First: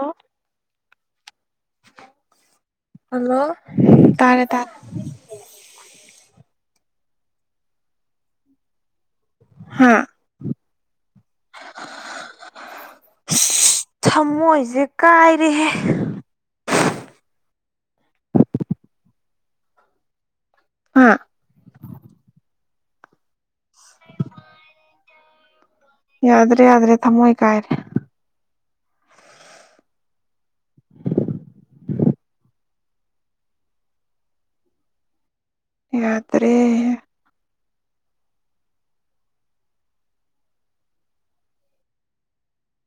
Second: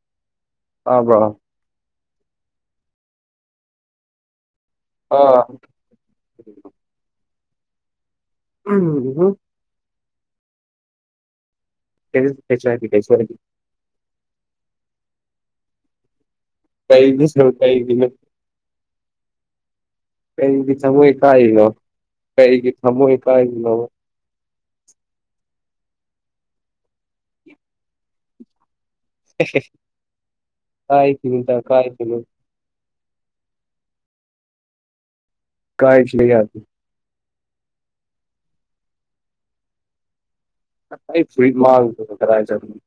ꯑ ꯑꯕꯣ ꯍꯜꯂꯣ ꯇꯥꯔꯦ ꯇꯥꯔ ꯑꯥ ꯎꯝ ꯑꯥ ꯀꯩꯒꯤꯅꯣ ꯊꯃꯣꯏꯁꯦ ꯀꯥꯏꯔꯤꯦꯍꯦ ꯀꯩꯗ ꯁ ꯀꯩꯒꯤꯅ ꯀꯩꯔꯤꯒꯤ ꯊꯣꯏ ꯑ ꯀꯥꯏ ꯂꯣ ꯀꯩꯔꯤꯒꯤ ꯊꯣꯏ ꯀꯥꯏꯅꯣ ꯌꯥꯗ꯭ꯔꯦ ꯌꯥ꯭ꯔꯦ ꯊꯃꯣꯣꯏ ꯀꯥꯏꯔꯤꯦ ꯀꯥꯏ ꯊ ꯅꯨꯗ ꯀꯥꯏ ꯊꯅ ꯀꯥꯏꯈꯤꯕ ꯌꯥꯗ꯭ꯔꯦ ꯌꯥꯗꯦ ꯑꯩ ꯐ ꯃꯥꯥꯡꯒ ꯇꯔꯥꯏꯖꯔꯅꯤ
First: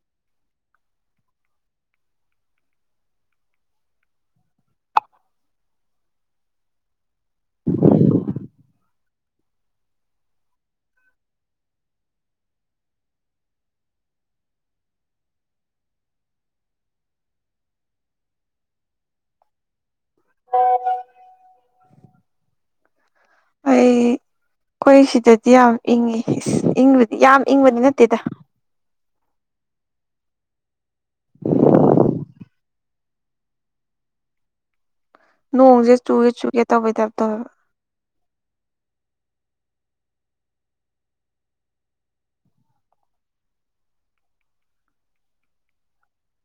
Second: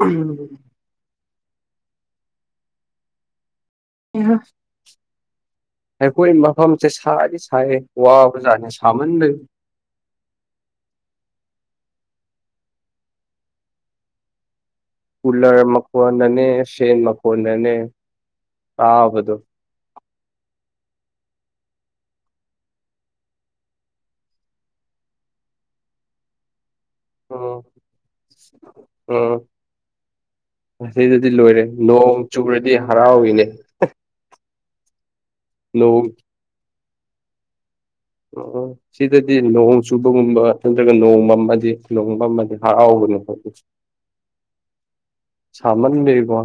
ꯎꯝ ꯑ ꯑꯩꯈꯣꯏ ꯃꯐꯝꯁꯦ ꯁꯗꯤ ꯁꯥꯏ ꯋꯥ ꯖꯥ ꯁꯥꯃꯟꯂ [unintelligible] ꯀꯨꯂꯔ ꯃꯀꯣꯟ ꯅꯅꯦ ꯁꯦ ꯃꯀꯅꯦ ꯑꯥꯎꯕꯣ ꯑꯣ ꯑꯩ ꯑꯩꯈꯣꯏ ꯁꯤꯗꯗꯤ ꯌꯥꯝ ꯏꯪꯉꯤ ꯏꯪꯕꯗꯤ ꯌꯥꯝ ꯎꯝ ꯏꯪꯕꯗꯤ ꯅꯠꯇꯦꯗ ꯎꯝ ꯑꯁꯤꯗꯗꯤ ꯂꯣꯏꯔꯦ ꯅꯣꯡ ꯆꯨꯔꯗꯤ ꯍꯔꯥꯎꯏꯅꯦ ꯅꯣꯡꯁꯦ ꯅꯣꯡ ꯆꯨꯒꯦ ꯆꯨꯒꯦ ꯇꯧꯩ ꯇꯥ ꯇꯧꯋꯦꯕ ꯎꯝ ꯁꯤꯗꯗꯤ ꯂꯨꯍꯣꯡ ꯆꯨꯕꯒꯨꯝꯕ ꯅꯠꯇ꯭ꯔꯒ ꯅꯣꯡꯃ ꯑꯃꯗꯤ ꯂꯍꯣꯡꯕ ꯑꯃꯗꯤ ꯍꯔꯥꯎ [unintelligible] [unintelligible] ꯁꯃꯜ ꯂꯩꯀ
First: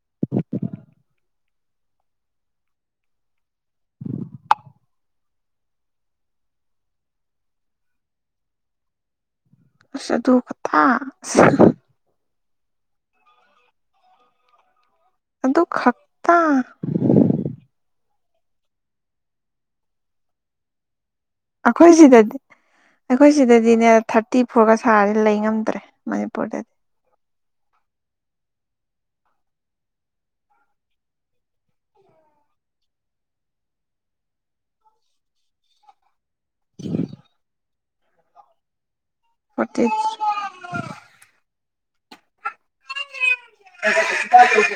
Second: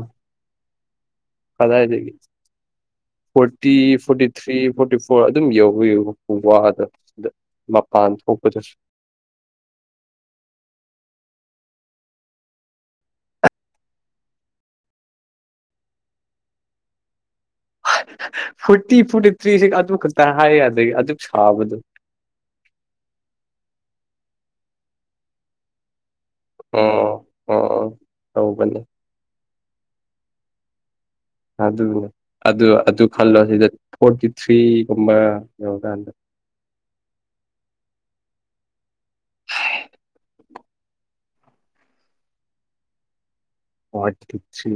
ꯐꯗꯥꯏ ꯂꯩꯒ forty forty three forty four ꯑꯗꯨꯝ ꯌꯎꯤꯌꯨ ꯋꯥꯗ ꯃꯄꯥꯟ ꯊꯣꯛꯀꯗꯁꯤ ꯁꯗꯨ ꯀ ꯊ ꯑꯗꯨꯗ ꯀ ꯈꯛꯇ ꯐꯣꯔꯇꯤ ꯐꯣꯔꯇꯤ ꯊ꯭ꯔꯤꯁꯤ ꯑꯗꯨ ꯈꯛꯇ ꯍꯥꯏ ꯑꯗꯒꯤ ꯑꯩꯈꯣꯏ ꯁꯤꯗꯗꯤ ꯑꯩꯈꯣꯏ ꯁꯤꯗꯗꯤꯅꯦ ꯊꯥꯔꯇꯤ ꯐꯣꯔꯒ ꯁꯥꯔꯗꯤ ꯂꯩ ꯉꯝꯗ꯭ꯔꯦ ꯃꯅꯤꯄꯨꯔꯗꯗꯤ ꯑ ꯇꯧꯒꯅꯦ ꯑꯗꯨꯅꯦ ꯑꯗꯨ ꯑꯗꯨ ꯈꯜꯂꯣ ꯁꯤꯗ ꯐꯣꯔꯇꯤ ꯊ꯭ꯔꯤꯒꯨꯝꯕ ꯌꯧꯔꯀꯥꯟꯗ ꯎ ꯐꯇꯤꯁ ꯐꯣꯔꯇꯤ ꯊ꯭ꯔꯤ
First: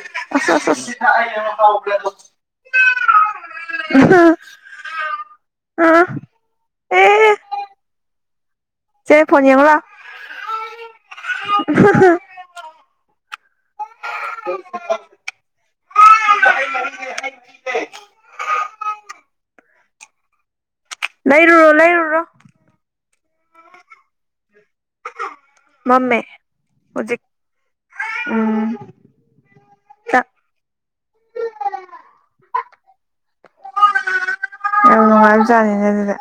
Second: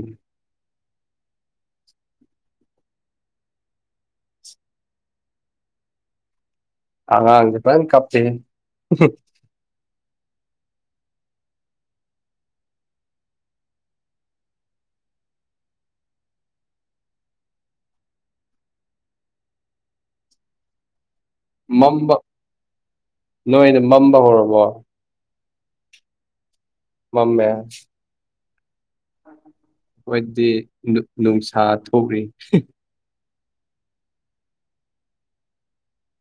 ꯑ [unintelligible] ꯑ ꯑꯥꯡꯦ ꯀꯞꯇꯦ ꯁꯦ ꯐꯅꯤꯪꯂ [unintelligible] [unintelligible] ꯂꯩꯔꯨꯔꯣ ꯃꯝꯕ ꯂꯩꯔꯨꯔꯣ ꯅꯣꯏꯅ ꯃꯝꯕ ꯍꯧꯔꯕꯣ ꯃꯃꯦ ꯃꯃꯦ ꯎꯝ ꯆꯥꯛ ꯍꯣꯏꯗꯤ ꯅꯨꯡꯁꯥ ꯊꯣꯛꯔꯤ ꯌꯥꯝ ꯅꯨꯡꯉꯥꯏꯕꯖꯥꯅꯤꯅꯦ ꯑꯗꯨꯗ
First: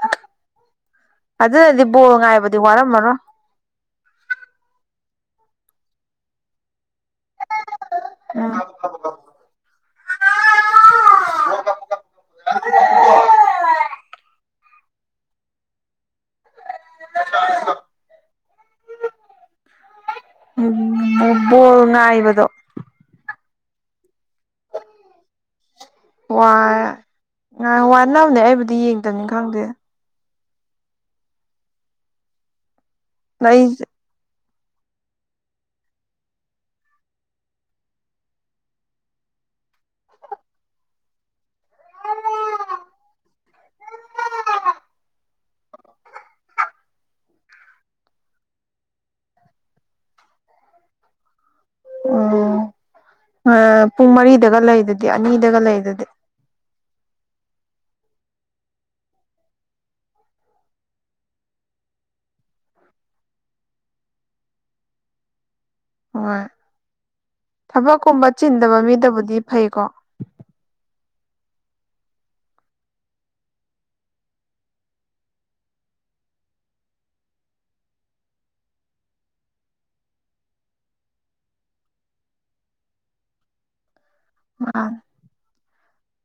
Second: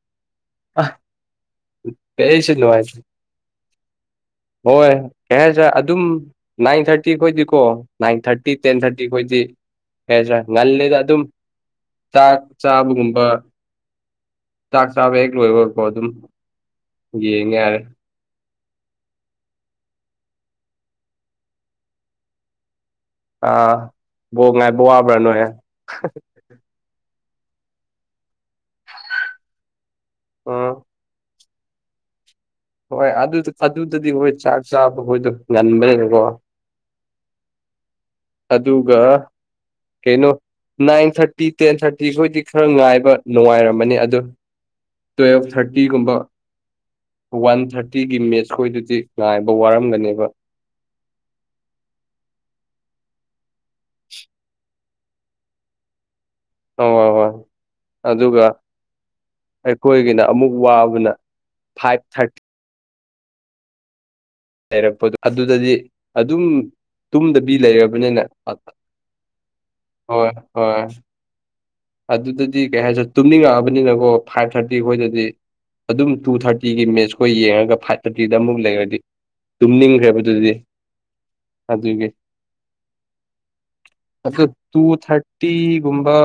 ꯑ ꯑꯗꯨꯅꯗꯤ ꯕꯣ ꯀꯩꯁꯨ ꯉꯥꯏꯕꯗꯤ ꯅꯨꯡꯉꯥꯏꯇꯦ ꯋꯥꯔꯝꯃꯅꯣ ꯍꯣꯏ ꯀꯩ ꯍꯥꯏꯦ ꯑꯗꯨꯝ ꯅꯥꯏꯟ ꯊꯥꯔꯇꯤ ꯊꯥꯔꯇꯤ ꯈꯣꯏꯗꯤꯀꯣ ꯅꯥꯏꯟ ꯊꯥꯔꯇꯤ ꯇꯦꯟ ꯊꯥꯔꯇꯤ ꯈꯣꯏꯗꯤ ꯀꯩꯗ꯭ꯔꯥ ꯉꯜꯂꯤꯦꯗ ꯑꯗꯨꯝ ꯆꯥꯛ ꯆꯥꯕꯒꯨꯝꯕ ꯆꯥꯛ ꯆꯥꯕ ꯍꯦꯛ ꯂꯣꯏꯕ ꯑꯣꯏꯄꯣ ꯑꯗꯨꯝ ꯌꯦꯡꯉꯦ ꯌꯥꯔꯦ ꯕꯣꯜ ꯉꯥꯏꯕꯗꯣ ꯑꯥ ꯕꯣ ꯉꯥꯏꯕ ꯋꯥꯕ꯭ꯔꯥꯅꯣꯏ ꯑ ꯋꯥꯅꯕꯅꯦ ꯑꯩꯕꯨꯗꯤ ꯌꯦꯡꯗꯕꯅꯤ ꯈꯪꯗꯦ ꯑ ꯍꯣꯏ ꯑꯗꯨ ꯑꯩꯁꯦ ꯑꯗꯨꯗꯗꯤ ꯍꯣꯏ ꯆꯥꯛ ꯆꯥꯕ ꯑꯩꯈꯣꯏꯗꯣ ꯉꯟꯕꯅꯦꯀꯣ ꯑꯗꯨꯒꯒ ꯀꯩꯅꯣ ꯅꯟ ꯊꯔꯤ ꯐꯤꯇꯤ ꯇꯦꯟ ꯊꯥꯔꯇꯤꯈꯣꯏꯗꯤ ꯈꯔ ꯉꯥꯏꯕ ꯅꯨꯡꯉꯥꯏꯔꯝꯃꯅꯤ ꯑꯗꯨ ꯇꯨꯋꯦꯜꯐ ꯊꯥꯔꯇꯤꯒꯨꯝꯕ ꯋꯥꯟ ꯊꯥꯔꯇꯤꯒꯤ ꯃꯦꯠꯁ ꯈꯣꯏꯗꯨꯗꯤ ꯉꯥꯏꯕ ꯋꯥꯔꯝꯒꯅꯦꯕ ꯑꯣ ꯄꯨꯡ ꯃꯔꯤꯗꯒ ꯂꯩꯗꯗꯤ ꯑꯅꯤꯗꯒ ꯂꯩꯗꯗꯤ ꯍ ꯍ ꯍꯣꯏ ꯑꯗꯨꯒ ꯑꯩꯈꯣꯏꯒꯤꯅ ꯑꯃꯨꯛ ꯋꯥꯕꯅ ꯐꯥꯏꯚ ꯊꯥꯔꯇꯤ ꯂꯩꯔꯛꯄꯗꯣ ꯑꯗꯨꯗꯗꯤ ꯑꯗꯨꯝ ꯍꯣꯏ ꯇꯨꯝꯗꯕꯤ ꯂꯩꯔꯕꯅꯤꯅ ꯊꯕꯛꯀꯨꯝꯕ ꯆꯤꯟꯗꯕ ꯃꯤꯗꯕꯨꯗꯤ ꯐꯩꯀꯣ ꯍꯣꯏ ꯍꯣꯏ ꯑꯗꯨꯗꯗꯤ ꯀꯩ ꯍꯥꯏꯁ ꯇꯨꯝꯅꯤꯡꯉꯛꯑꯕꯅꯤꯅꯀꯣ ꯐꯥꯏꯚ ꯊꯥꯔꯇꯤ ꯑꯩꯈꯣꯏꯗꯗꯤ ꯑꯗꯨꯝ ꯇꯨ ꯊꯥꯔꯇꯤꯒꯤ ꯃꯦꯠꯁꯈꯣꯏ ꯌꯦꯡꯉꯒ ꯐꯥꯏꯚ ꯊꯥꯔꯇꯤꯗ ꯑꯃꯨꯛ ꯂꯩꯔꯗꯤ ꯇꯨꯝꯅꯤꯡꯈ꯭ꯔꯦꯕ ꯑꯗꯨꯗꯤ ꯑꯗꯨꯒꯤ [unintelligible] ꯑ ꯇꯨ ꯊꯥꯔꯇꯤꯒꯨꯝꯕ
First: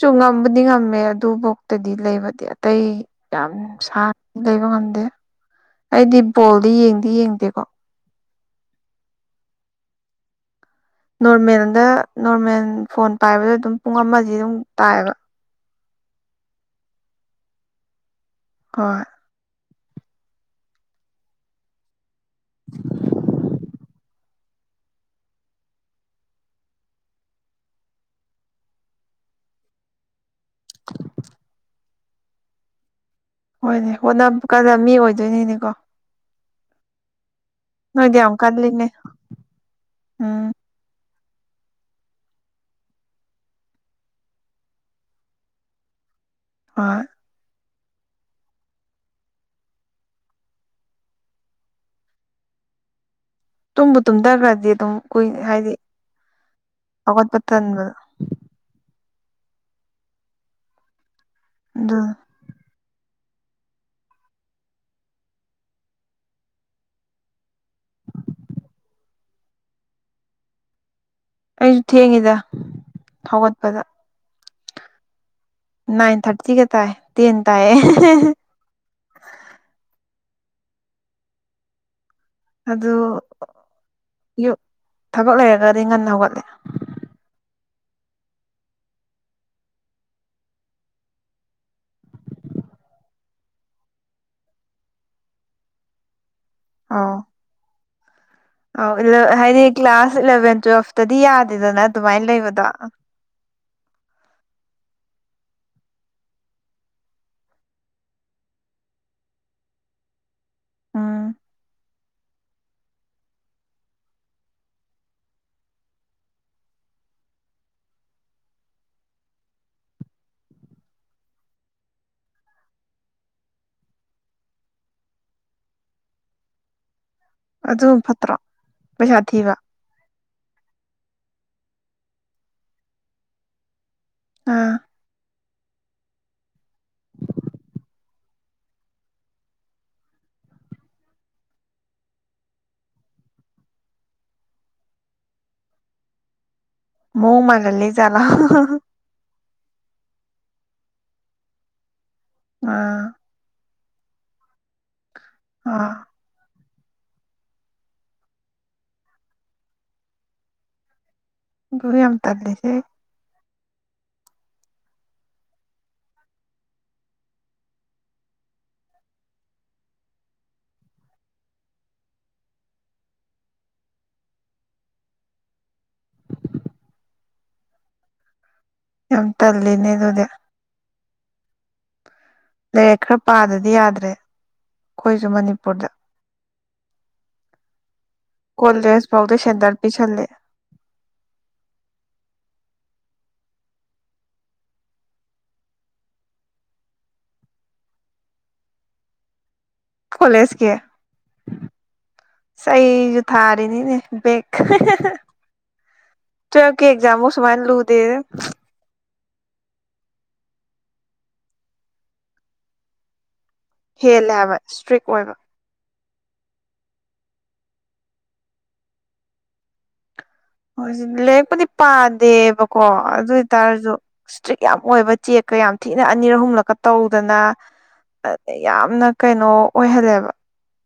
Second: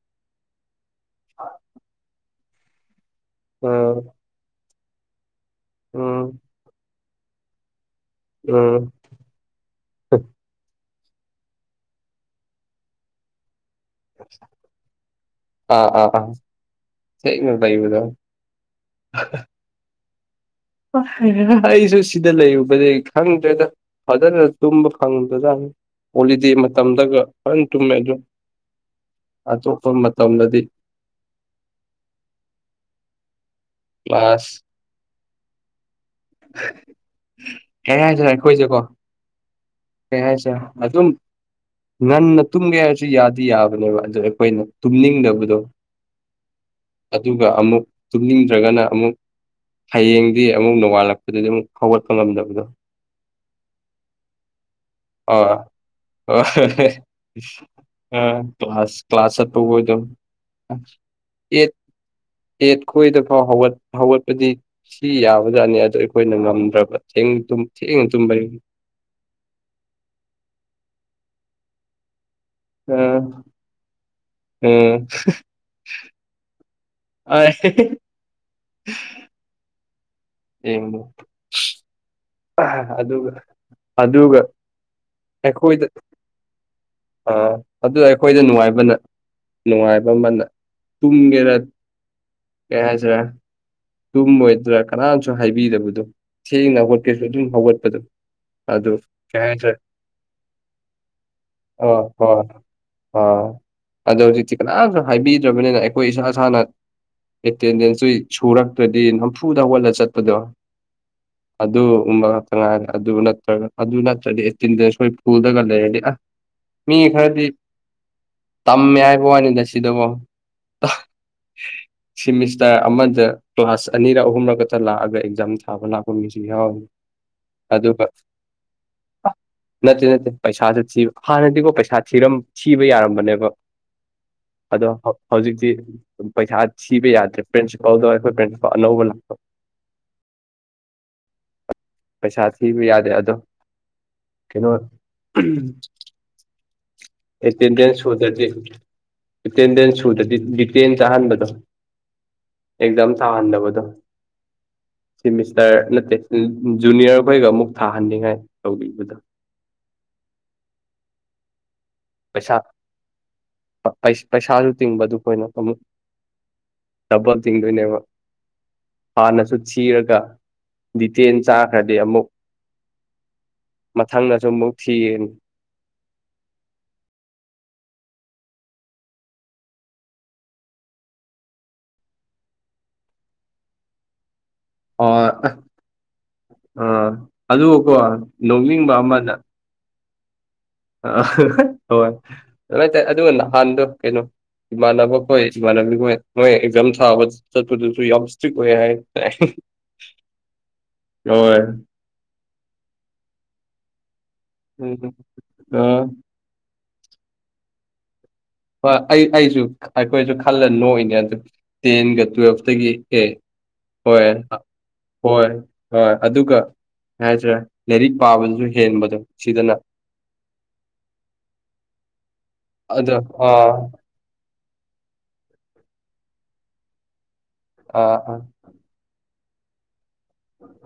ꯁꯨ ꯉꯝꯕꯗꯤ ꯉꯝꯃꯦ ꯑꯗꯨꯐꯥꯎꯇꯗꯤ ꯂꯩꯕꯗꯤ ꯑꯇꯩ ꯌꯥꯝ ꯑ ꯁꯥꯥꯡ ꯂꯩꯕ ꯉꯝꯗ ꯑꯩꯗꯤ ꯎꯝ ꯕꯣꯜꯗꯤ ꯌꯦꯡꯗꯤ ꯌꯦꯡꯗꯦꯀꯣ ꯎꯝ ꯅꯣꯔꯃꯦꯜꯗ ꯅꯣꯔꯃꯦꯜ ꯐꯣꯟ ꯄꯥꯏꯕꯗ ꯑꯗꯨꯝ ꯄꯨꯡ ꯑꯃꯗꯤ ꯑꯗꯨꯝ ꯇꯥꯏꯑꯕ ꯑꯥ ꯑꯥ ꯑꯥ ꯅ ꯊꯗ ꯍ ꯑꯩꯁꯨ ꯁꯤꯗ ꯂꯩꯔꯨꯕꯗꯤ ꯈꯪꯗ꯭ꯔꯦꯗ ꯐꯖꯅ ꯇꯨꯝꯕ ꯐꯪꯗꯖꯥꯅꯤ ꯍꯣꯂꯤꯗꯦ ꯃꯇꯝꯗꯒ ꯐꯅ ꯇꯨꯝꯃꯦ ꯑꯗꯨꯝ ꯑꯇꯣꯞꯄ ꯇꯝꯕꯗꯤ ꯍꯣꯏꯅꯦ ꯍꯣꯠꯅꯕ ꯀ꯭ꯂꯥꯁ ꯀꯥꯟꯗ ꯃꯤ ꯑꯣꯏꯗꯣꯏꯅꯤꯅꯦꯀꯣ ꯌꯥ ꯅꯣꯏꯗꯤ ꯍꯥꯏꯁ ꯌꯥꯝ ꯑꯩꯈꯣꯏꯁꯦꯀꯣ ꯀꯜꯂꯤꯅꯦ ꯎꯝ ꯀꯦꯁ ꯑꯗꯨ ꯑꯗꯨ ꯉꯟꯅ ꯇꯨꯝꯒꯦ ꯍꯥꯏꯔꯁꯨ ꯌꯥꯗꯤ ꯌꯥꯕꯅꯦꯕ ꯑꯗꯨꯗꯣ ꯑꯩꯈꯣꯏꯅ ꯇꯨꯝꯅꯤꯡꯗꯕꯗꯣ ꯍꯣꯏ ꯑꯗꯨꯒ ꯑꯃꯨꯛ ꯇꯨꯝꯅꯤꯡꯗ꯭ꯔꯒꯅ ꯑꯃꯨꯛ ꯍꯌꯦꯡꯗꯤ ꯑꯃꯨꯛ ꯅꯣꯡꯉꯥꯜꯂꯛꯄꯗꯗꯤ ꯑꯃꯨꯛ ꯍꯧꯒꯠꯄ ꯉꯝꯗꯕꯗꯣ ꯇꯨꯝꯝꯕ ꯇꯨꯝꯒꯗ ꯑ ꯑ ꯍꯧꯒꯠꯄ ꯇꯟꯕꯗꯣ ꯑ ꯀ꯭ꯂꯥꯁ ꯆꯠꯄꯕꯨ ꯑꯣꯏꯗꯕ ꯑꯠ ꯑꯦꯠ ꯑꯗꯨꯅ ꯑꯩꯈꯣꯏꯗ ꯐꯥꯎ ꯍꯧꯒꯠꯄꯗꯤ ꯁꯤ ꯌꯥꯕꯖꯥꯠꯅꯤ ꯑꯗꯣ ꯑꯩꯈꯣꯏꯅ ꯉꯝꯗ꯭ꯔꯕ ꯆꯦꯡ ꯑꯗꯨꯝ ꯊ ꯇ [unintelligible] ꯑꯩꯁꯨ ꯊꯦꯡꯉꯤꯗ ꯍꯧꯒꯠꯄꯗ ꯎꯝ ꯅꯥꯟ ꯊꯥꯔꯇꯤꯒꯦ ꯇꯥꯏ ꯇꯦꯟ ꯇꯥꯏꯌꯦ ꯍ ꯌꯦꯕ ꯑꯗꯨ ꯑꯗꯨꯒ ꯑꯗꯨꯒ ꯌꯨ ꯊꯕꯛ ꯂꯩꯔꯒꯗꯤ ꯑꯩꯈꯣꯏꯗ ꯉꯟꯅ ꯍꯧꯒꯠꯂꯦ ꯑꯥ ꯑꯗꯨ ꯑꯩꯈꯣꯏꯗ ꯅꯨꯡꯉꯥꯏꯕꯅ ꯅꯨꯡꯉꯥꯏꯕ ꯑꯃꯅ ꯇꯨꯝꯒꯦꯔ ꯀꯖꯔ ꯇꯨꯝꯃꯣꯏꯗ꯭ꯔꯥ ꯀꯅꯥꯅꯁꯨ ꯍꯥꯏꯕꯤꯗꯕꯗꯣ ꯊꯦꯡꯅ ꯍꯧꯣꯠꯀꯦꯁꯨ ꯑꯗꯨꯝ ꯍꯧꯒꯠꯄꯗꯣ ꯑ ꯑꯗꯨ ꯀꯩ ꯍꯥꯏꯗꯤ ꯍꯥꯏꯇꯥꯔꯦ ꯀ꯭ꯂꯥꯁ ꯏꯂꯚꯦꯟ ꯇꯨꯋꯦꯜꯐꯇꯗꯤ ꯌꯥꯗꯦꯗꯅ ꯑꯗꯨꯃꯥꯏꯅ ꯍꯣꯏ ꯂꯩꯕꯗꯣ ꯑ ꯑꯗꯣ ꯍꯧꯖꯤꯛꯇꯤ ꯀꯅꯥꯝꯁꯨ ꯍꯥꯏꯕꯤꯗ꯭ꯔꯕꯅꯤꯅ ꯑꯩꯈꯣꯏ ꯏꯁꯥ ꯏꯁꯥꯅ ꯑꯦꯇꯦꯟꯗꯦꯟꯁꯇꯨ ꯁꯨꯔ ꯗꯤ ꯅꯝꯐꯨꯗ ꯑꯣꯜꯂ ꯆꯠꯄꯗꯣ ꯎꯝ ꯑꯗꯨ ꯨꯝꯕ ꯉꯥꯛꯇ ꯉꯥꯏꯔꯦ ꯑꯗꯨ ꯅꯠꯇ꯭ꯔꯒ ꯑꯗꯨ ꯅꯠꯇ꯭ꯔꯗꯤ ꯇꯤꯟꯗ ꯁꯣꯏ ꯐꯨꯜꯗꯒ ꯂꯩꯔꯗꯤ ꯑ ꯃꯤ ꯈꯔꯗꯤ ꯇꯝꯃꯦ ꯍꯥꯏꯕ ꯋꯥꯅꯤꯗ ꯁꯤꯗꯕꯣ ꯁꯤꯃꯤꯁꯇ ꯑꯃꯗ ꯀ꯭ꯂꯥꯁ ꯑꯅꯤꯔꯛ ꯑꯍꯨꯝꯔ ꯈꯛꯇ ꯂꯥꯛꯑꯒ ꯑꯦꯛꯖꯥꯝ ꯊꯥꯕ ꯂꯥꯛꯄ ꯃꯤꯁꯨ ꯌꯥꯎꯏ ꯑꯗꯨ ꯄꯩꯁꯥ ꯊꯤꯕ ꯅ ꯅ ꯄꯩꯁꯥꯥꯁꯦ ꯊ ꯍꯥꯟꯅꯗꯤꯀꯣ ꯄꯩꯁꯥ ꯊꯔ ꯊꯤꯕ ꯌꯥꯔꯝꯕꯅꯦꯕ ꯑꯥ ꯑꯗꯣ ꯍꯧꯖꯤꯛꯇꯤ ꯄꯩꯁꯥ ꯊꯤꯕ ꯌꯥꯗ꯭ꯔꯦ ꯄ꯭ꯔꯤꯟꯁꯤꯄꯥꯜꯗꯣ ꯑꯩꯈꯣꯏ ꯅꯧꯕ ꯂꯥꯛꯄ ꯄꯩꯁꯥ ꯊꯕꯨ ꯌꯥꯗ ꯌꯥꯗꯣ ꯀꯩꯅꯣ ꯃꯑꯣꯡ ꯃꯥꯜꯍꯜꯂꯤ ꯑꯦꯇꯦꯟꯗ꯭ꯔꯦꯟꯁ ꯖꯥꯠꯂꯥ ꯍꯗꯗꯤ ꯑꯦꯇꯦꯟꯗꯦꯟ ꯁꯨꯗꯗꯤ ꯗꯤꯇꯦꯟ ꯆꯥꯍꯟꯕꯗꯣ ꯑꯥ ꯑꯦꯛꯖꯥꯝ ꯊꯥꯍꯟꯗꯕꯗꯣ ꯁꯤꯃꯤꯁꯇꯔ ꯑꯥ ꯅꯠꯇꯦ ꯖꯨꯅꯤꯌꯔꯈꯩꯒ ꯑꯃꯨꯛ ꯊꯥꯍꯟꯅꯤꯡꯉꯥꯏ ꯇꯧꯕꯤꯕꯗ ꯒ ꯌꯥꯝ ꯇꯜꯂꯤꯁꯦ ꯄꯩꯁꯥꯁꯨ ꯇꯤꯡꯕꯗꯨ ꯑꯩꯈꯣꯏꯅ ꯑꯃꯨꯛ ꯗꯕꯜ ꯇꯤꯡꯗꯣꯏꯅꯦꯕ ꯍꯥꯟꯅꯁꯨ ꯊꯤꯔꯒ ꯗꯤꯇꯦꯟ ꯆꯥꯈ꯭ꯔꯗꯤ ꯑꯃꯨꯛ ꯃꯊꯪꯗꯁꯨ ꯑꯃꯨꯛ ꯊꯤꯒꯅꯤ ꯌꯥꯝ ꯇꯜꯂꯤꯅꯦ ꯑꯗꯨꯗꯤ ꯂꯥꯏꯔꯤꯛ ꯈꯔ ꯄꯥꯗꯗꯤ ꯌꯥꯗ꯭ꯔꯦ ꯑꯣ ꯑꯩꯈꯣꯏꯁꯨ ꯃꯅꯤꯄꯨꯔꯗ ꯑꯥ ꯑꯗꯨꯀꯣ ꯂꯧꯅꯤꯡꯕ ꯀꯣꯂꯦꯖ ꯑꯃꯅ ꯐꯥꯎꯗ ꯁꯦꯟꯇꯔ ꯄꯤꯁꯜꯂꯦ ꯑ ꯍꯣꯏ ꯑꯗꯨꯥꯏ ꯇꯔꯦ ꯑꯗꯨꯒ ꯅꯍꯥꯟꯗꯣ ꯀꯩꯅꯣ ꯏꯃꯥꯟꯅꯕ ꯍꯣꯏ ꯏꯃꯥꯟꯅꯕꯤ ꯍꯣꯏ ꯃꯣꯏ ꯑꯦꯛꯖꯥꯝ ꯊꯥꯕ ꯆꯠꯄꯗꯨꯁꯨ ꯌꯥꯝ ꯏꯁꯇ꯭ꯔꯤꯛ ꯑꯣꯏ ꯍꯥꯏ ꯇ ꯀꯣꯂꯦꯖꯀꯤ ꯏꯁꯩꯁꯨ ꯊꯥꯔꯤꯅꯤꯅꯦ ꯕꯦꯛ ꯑꯥ ꯑꯦꯛꯖꯝ ꯑꯣ ꯁꯨꯃꯥꯏꯅ ꯂꯨꯗꯦ ꯍꯣꯏ ꯑꯩ ꯑꯩꯁꯨ ꯑꯩꯈꯣꯏꯁꯨ ꯈꯜꯂ ꯅꯣꯏꯅꯦ ꯑꯗꯨ ꯇꯦꯟꯒ ꯇꯨꯋꯦꯜꯐꯇꯒꯤ ꯑꯦ ꯍꯣꯏꯣꯏ ꯍꯦꯜꯂꯦ ꯍꯥꯏꯕ ꯏꯁꯇ꯭ꯔꯤꯛ ꯑꯣꯏꯕ ꯍꯣꯏ ꯍꯣꯏ ꯑꯗꯨꯒ ꯍꯥꯏꯇꯥꯔꯦ ꯂꯥꯏꯔꯤꯛ ꯄꯥꯕꯗꯨꯁꯨ ꯍꯦꯟꯕꯗꯣ ꯁꯤꯗꯅ ꯖꯤ ꯂꯔꯛꯄꯨꯗꯤ ꯄꯥꯗꯦꯕꯀꯣ ꯑꯗꯣ ꯑꯗꯨ ꯑꯥ ꯑꯣꯏꯇꯥꯔꯁꯨ ꯏꯁꯇ꯭ꯔꯤꯛ ꯌꯥꯝ ꯑꯣꯏꯕ ꯆꯦꯛꯀ ꯌꯥꯝ ꯊꯤꯅ ꯑꯅꯤꯔ ꯑꯍꯨꯝꯂꯛꯀ ꯇꯧꯗꯅ ꯑꯥ ꯑꯥ ꯌꯥꯝꯅ ꯀꯩꯅꯣ ꯑꯣꯏꯍꯜꯂꯦꯕ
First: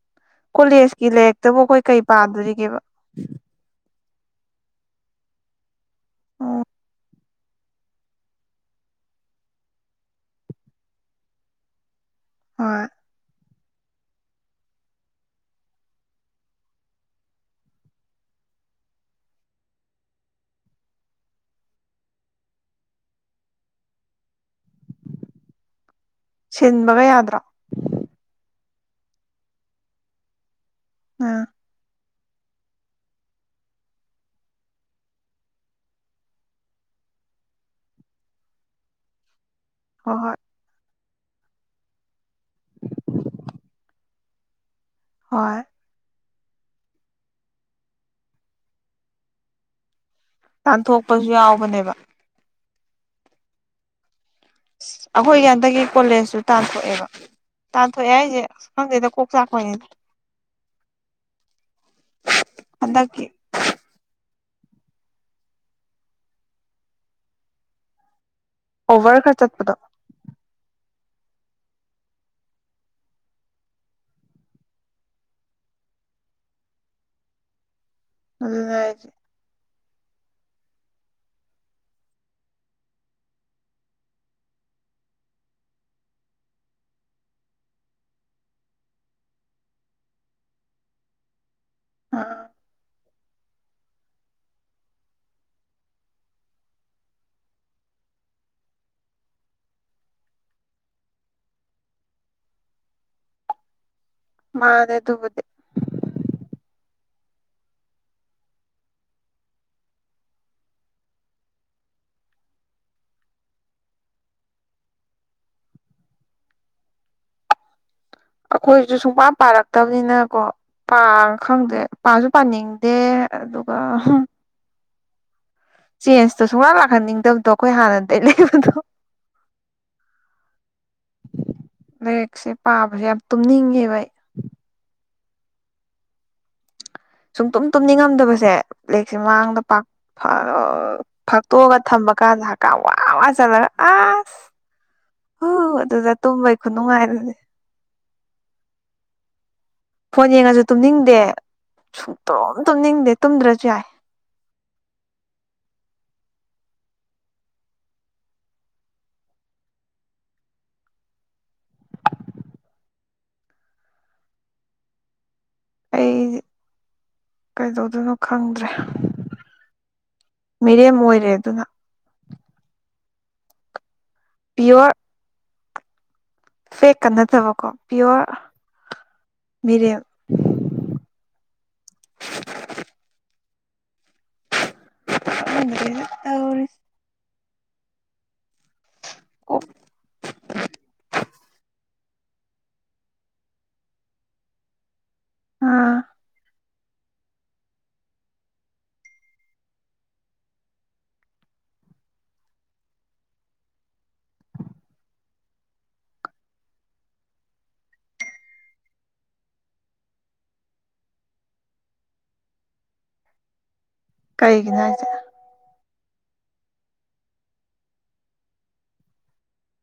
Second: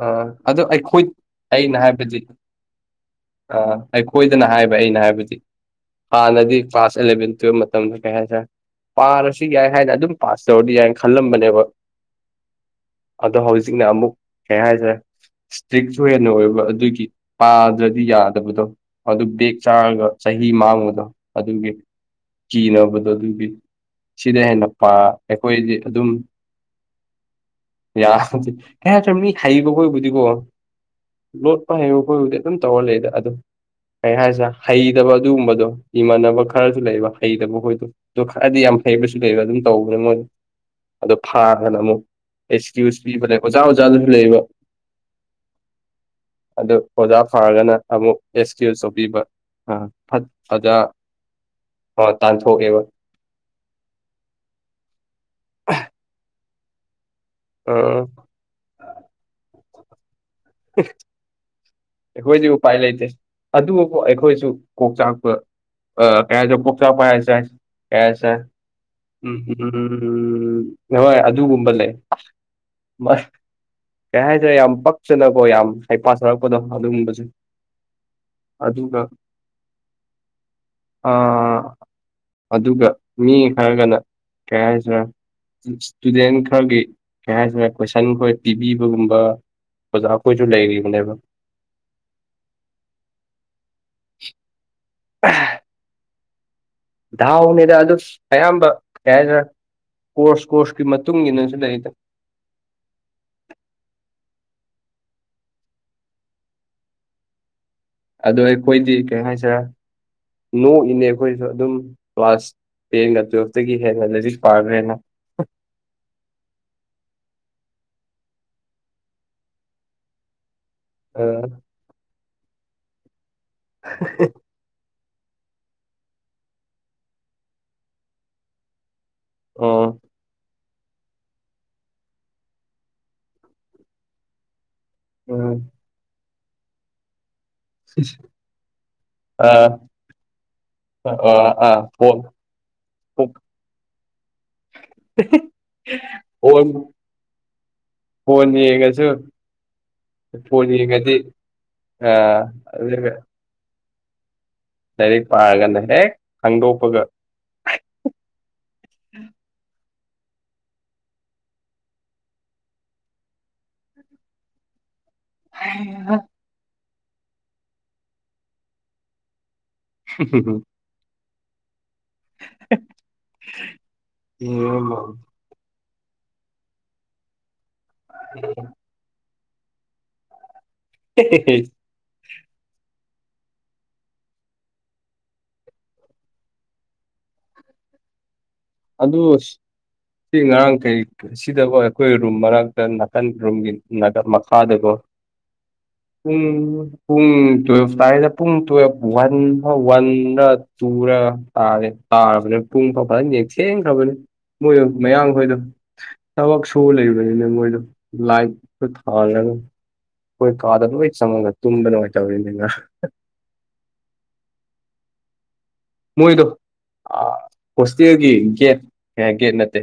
ꯑꯥ ꯑꯗꯣ ꯑꯩꯈꯣꯏ ꯀꯣꯂꯦꯖꯀꯤ ꯂꯥꯏꯔꯤꯛꯇꯕꯨ ꯑꯩꯅ ꯑꯩꯈꯣꯏ ꯀꯩ ꯍꯥꯏꯕꯗꯤ ꯄꯥꯗꯣꯔꯤꯒꯦꯕ ꯑꯥ ꯑꯩꯈꯣꯏꯗꯅ ꯍꯥꯏꯕ ꯑꯩꯅ ꯍꯥꯏꯕꯗꯤ ꯍꯥꯟꯅꯗꯤ ꯎꯝ ꯀ꯭ꯂꯥꯁ ꯑꯦꯂꯚꯦꯟ ꯑꯗꯨ ꯃꯇꯝꯗ ꯀꯩ ꯍꯥꯏꯇꯥꯔꯦ ꯄꯥꯔꯁꯨ ꯌꯥꯏ ꯍꯥꯏꯅ ꯑꯗꯨꯝ ꯄꯥꯁ ꯇꯧꯔꯗꯤ ꯌꯥꯏꯅ ꯈꯜꯂꯝꯕꯅꯦꯕ ꯍꯣꯏ ꯑꯗꯣ ꯍꯧꯖꯤꯛꯅ ꯑꯃꯨꯛ ꯀꯩ ꯍꯥꯏꯁꯔꯦ ꯏꯁꯇ꯭ꯔꯤꯛꯁꯨ ꯍꯦꯟꯅ ꯑꯣꯏꯕ ꯑꯗꯨꯒꯤ ꯄꯥꯗ꯭ꯔꯗꯤ ꯌꯥꯗꯕꯗꯣ ꯑꯗꯨ ꯕꯦꯦꯛ ꯆꯥꯔꯒ ꯆꯍꯤ ꯃꯥꯡꯕꯗꯣ ꯑꯗꯨꯒꯤ ꯀꯤꯅꯕꯗꯣ ꯑꯗꯨꯒꯤ ꯁꯤꯗ ꯍꯦꯟꯅ ꯄ ꯑꯩꯈꯣꯏꯗꯤ ꯑꯗꯨꯝ ꯁꯤꯟꯕꯒ ꯌꯥꯗ꯭ꯔꯣ ꯌꯥꯔꯦ ꯀꯩ ꯍꯥꯏꯇ꯭ꯔꯦ ꯃꯤ ꯍꯩꯕꯈꯣꯏꯕꯨꯗꯤꯀꯣ ꯎꯝ ꯂꯣꯠꯄ ꯍꯩꯕ ꯑꯩꯣꯏꯕꯨꯗꯤ ꯑꯗꯨꯝ ꯇꯧꯍꯂꯗ ꯑꯗꯨ ꯀꯩ ꯍꯥꯏꯁꯦ ꯍꯩꯇꯕ ꯑꯗꯨꯒꯨꯝꯕꯗꯣ ꯏꯃꯥꯟꯅꯕ ꯈꯔꯁꯨ ꯂꯩꯕ ꯍꯩꯇꯕ ꯍꯣꯏꯗꯣ ꯑꯗꯨ ꯈꯔꯗꯤ ꯌꯥꯝ ꯍꯩꯕꯁꯨ ꯂꯩꯕ ꯑꯗꯨꯝ ꯇꯧꯕꯅꯦ ꯃꯣꯏ ꯍꯣꯏ ꯍꯣꯏ ꯑꯗꯣ ꯐꯥꯗꯅ ꯑꯃꯨꯛ ꯑꯦꯛꯁꯀ꯭ꯌꯨ ꯄꯤꯕ ꯂꯩ ꯁꯨ ꯂꯩꯕ ꯍꯣꯏ ꯑꯗꯨ ꯑꯣꯖꯥ ꯐꯥꯔꯒꯅ ꯑꯃꯨꯛ ꯑꯦꯛꯁꯀ꯭ꯌꯨꯁ ꯇꯧꯕꯤꯕ ꯑꯥ ꯐꯠ ꯐꯖ ꯇꯥꯟꯊꯣꯛꯄꯁꯨ ꯌꯥꯎꯕꯅꯦꯕ ꯇꯥꯟꯊꯣꯛꯑꯦꯕ ꯑꯩꯈꯣꯏꯒꯤ ꯍꯟꯇꯛ ꯀꯣꯂꯦꯖꯁꯨꯨ ꯇꯥꯟꯊꯣꯛꯑꯦꯕ ꯑ ꯇꯥꯊ ꯑꯦꯏꯦꯖꯦ ꯀ ꯆꯥꯀꯣꯏ ꯑꯩꯈꯣꯏꯗꯤ ꯎꯄꯥꯏ ꯂꯩꯇꯦ ꯍꯟꯗꯛꯀꯤ ꯑꯗꯨꯕꯨ ꯑꯩꯈꯣꯏꯁꯨ ꯀꯣꯛꯆꯥꯛꯄ ꯑ ꯀꯌꯥ ꯀꯣꯛꯆꯥꯛꯄ ꯍꯥꯏ ꯁꯥꯏ ꯀꯌꯥ ꯍꯥꯏ ꯁꯥꯏ ꯑꯣꯚꯔ ꯈꯔ ꯆꯠꯄꯗꯣ ꯎꯝꯝꯝ ꯅꯣꯏ ꯑꯗꯨꯒꯨꯝꯕ ꯂꯩ ꯀꯩ ꯍꯥꯏꯇꯥꯔꯦ ꯌꯥꯝ ꯄ ꯅꯀꯣ ꯌꯥꯝ ꯍ ꯄꯊꯔꯛꯄꯗꯣ ꯑꯗꯨꯒꯨꯝꯕꯁꯦ ꯑꯗꯨ ꯍꯥꯏꯦ ꯑꯗꯨꯒ ꯑꯥ ꯑꯗꯨꯒ ꯃꯤ ꯈꯔꯒꯅ ꯀꯩ ꯍꯥꯏꯁꯤꯔ ꯏꯁꯇꯨꯗꯦꯟ ꯈꯔꯒꯤ ꯀꯩ ꯍꯥꯏꯇꯥꯔꯦ ꯀꯣꯏꯁꯟ ꯈꯣꯏ ꯄꯤꯕꯤꯕꯒꯨꯝꯕ ꯑꯣꯖꯥꯈꯣꯏꯁꯨ ꯂꯩꯒ ꯃꯅꯦꯕ ꯑ ꯑ ꯅꯤꯗ ꯑꯗꯨ ꯑꯌꯥꯝꯕ ꯀꯗ꯭ꯔꯥ ꯀꯣꯔꯁ ꯀꯣꯔꯁꯀꯤ ꯃꯇꯨꯡ ꯏꯟꯅꯁꯨ ꯂꯩꯗ ꯃꯥꯅꯦꯦ ꯗꯦ ꯑꯗꯣ ꯑꯩꯈꯣꯏꯗꯤ ꯀꯩ ꯍꯥꯏꯁꯔꯦ ꯅꯣꯛꯏꯅꯦ ꯑꯩꯈꯣꯏꯁꯨ ꯑꯗꯨꯝ ꯀ꯭ꯂꯥꯁ ꯄ ꯉꯗꯛꯇꯒꯤ ꯍꯦ ꯑꯗꯨꯗꯤꯁꯨ ꯄꯥꯔꯔꯦꯅ [inaudible] ꯑꯩꯈꯣꯏꯁꯨ ꯁꯨꯡꯄꯥ ꯄꯥꯔꯛꯇꯕꯅꯤꯅ ꯀꯣ ꯄꯥ ꯑꯥ ꯈꯪꯗꯦ ꯄꯥꯁꯨ ꯄꯥꯅꯤꯡꯗꯦ ꯑꯗꯨꯒ ꯆꯦꯟꯖꯇꯣ ꯁꯨꯡꯂꯥꯛ ꯂꯥꯛꯍꯟꯅꯤꯡꯗꯕꯗꯣ ꯑꯩꯈꯣꯏ ꯍꯥꯟꯅꯗꯒꯤꯩ ꯂꯩꯕꯗꯣ ꯑꯣ ꯔꯦꯛꯁꯦ ꯄꯥꯕꯁꯦ ꯌꯥꯝ ꯇꯨꯝꯅꯤꯡꯉꯦ ꯚꯥꯏ ꯑꯝ ꯁꯨꯡꯨꯝ ꯇꯨꯝ ꯇꯨꯝꯅꯤꯡꯉꯝꯗꯕꯁꯦ ꯂꯦꯛꯁꯦ ꯑꯥ ꯃꯃꯥꯡꯗꯥꯛ ꯑꯥ ꯑꯥ ꯐꯥꯛꯇꯣꯛꯑꯒ ꯊꯃ ꯐꯣꯟ ꯀꯥꯟꯗ ꯀ ꯋꯥꯋꯥ ꯆꯂ ꯑ ꯍꯣ ꯑꯗꯨꯗ ꯇꯨꯝꯕꯩ ꯈꯨꯅꯨꯡꯉꯥꯏꯔꯗꯤ ꯐꯅꯤ ꯌꯦꯒꯁꯨ ꯐꯣꯟ ꯌꯦꯡꯉꯁꯨ ꯐꯣꯅꯦ ꯌꯦꯪ ꯉꯗꯦ ꯇꯨꯝꯅꯤꯡꯗꯦ ꯑ ꯁꯨꯡꯇꯨꯝ ꯑꯗꯨ ꯇꯨꯝꯅꯤꯡꯗꯦ ꯇꯨꯝꯗ꯭ꯔꯁꯨ ꯌꯥꯏ ꯂꯩꯔꯤ ꯄꯥꯔꯒꯅꯦ ꯍꯦ ꯍꯪꯒꯣꯄꯒ [inaudible] ꯍ ꯑꯩ ꯀꯩꯗꯧꯗꯣꯏꯅꯣ ꯈꯪꯗ꯭ꯔꯦ ꯃꯤꯔꯦꯝ ꯑꯣꯏꯔꯦ ꯑꯗꯨꯅ ꯑ ꯄꯤꯌꯣꯔ [unintelligible] ꯐꯦꯛꯀ ꯅꯠꯇꯕꯀꯣ ꯄꯤꯌꯣꯔ ꯃꯤꯔꯦꯜ [inaudible] ꯇꯧꯔꯤꯁꯤ ꯑꯗꯨ ꯀꯣꯛ ꯁꯤ ꯉꯔꯥꯡ ꯀꯩ ꯁꯤꯗ ꯑꯣꯏ ꯑꯩꯈꯣꯏ ꯔꯨꯝ ꯃꯔꯛꯇ ꯅꯥꯀꯟ ꯔꯨꯝꯒꯤ ꯅꯥ ꯃꯈꯥꯗꯀꯣ ꯑꯥ ꯎꯝ ꯄꯨꯡ ꯇꯨꯋꯜꯐ ꯇꯥꯔꯤꯗ ꯄꯨꯡ ꯇꯨꯋꯜꯐ ꯋꯥꯟ ꯋꯥꯟ ꯇꯨꯔ ꯇꯥꯔꯦ ꯇꯥꯔꯕꯅꯦ ꯄꯨꯡ ꯄꯥꯄ ꯌꯦꯛꯁꯦꯈ꯭ꯔꯕꯅꯦ ꯃꯣꯏꯗ ꯃꯌꯥꯝꯈꯣꯏꯗꯣ ꯊꯕꯛ ꯁꯨ ꯂꯩꯕꯅꯤꯅ ꯃꯣꯏꯗꯣ ꯂꯥꯏ ꯊꯥ ꯑꯩꯈꯣꯏ ꯀꯥꯗ ꯂꯣꯏ ꯆꯪꯉꯒ ꯇꯨꯝꯕ ꯅꯨꯡꯉꯥꯏꯅ ꯇꯧꯔꯤꯅꯤꯅ ꯀꯩꯒꯤꯅꯣ ꯍꯥꯏꯁꯦ ꯃꯣꯏꯗꯣ ꯍꯣꯁꯇꯦꯜꯒꯤ ꯒꯦꯠ ꯒꯦꯠ ꯅꯠꯇꯦ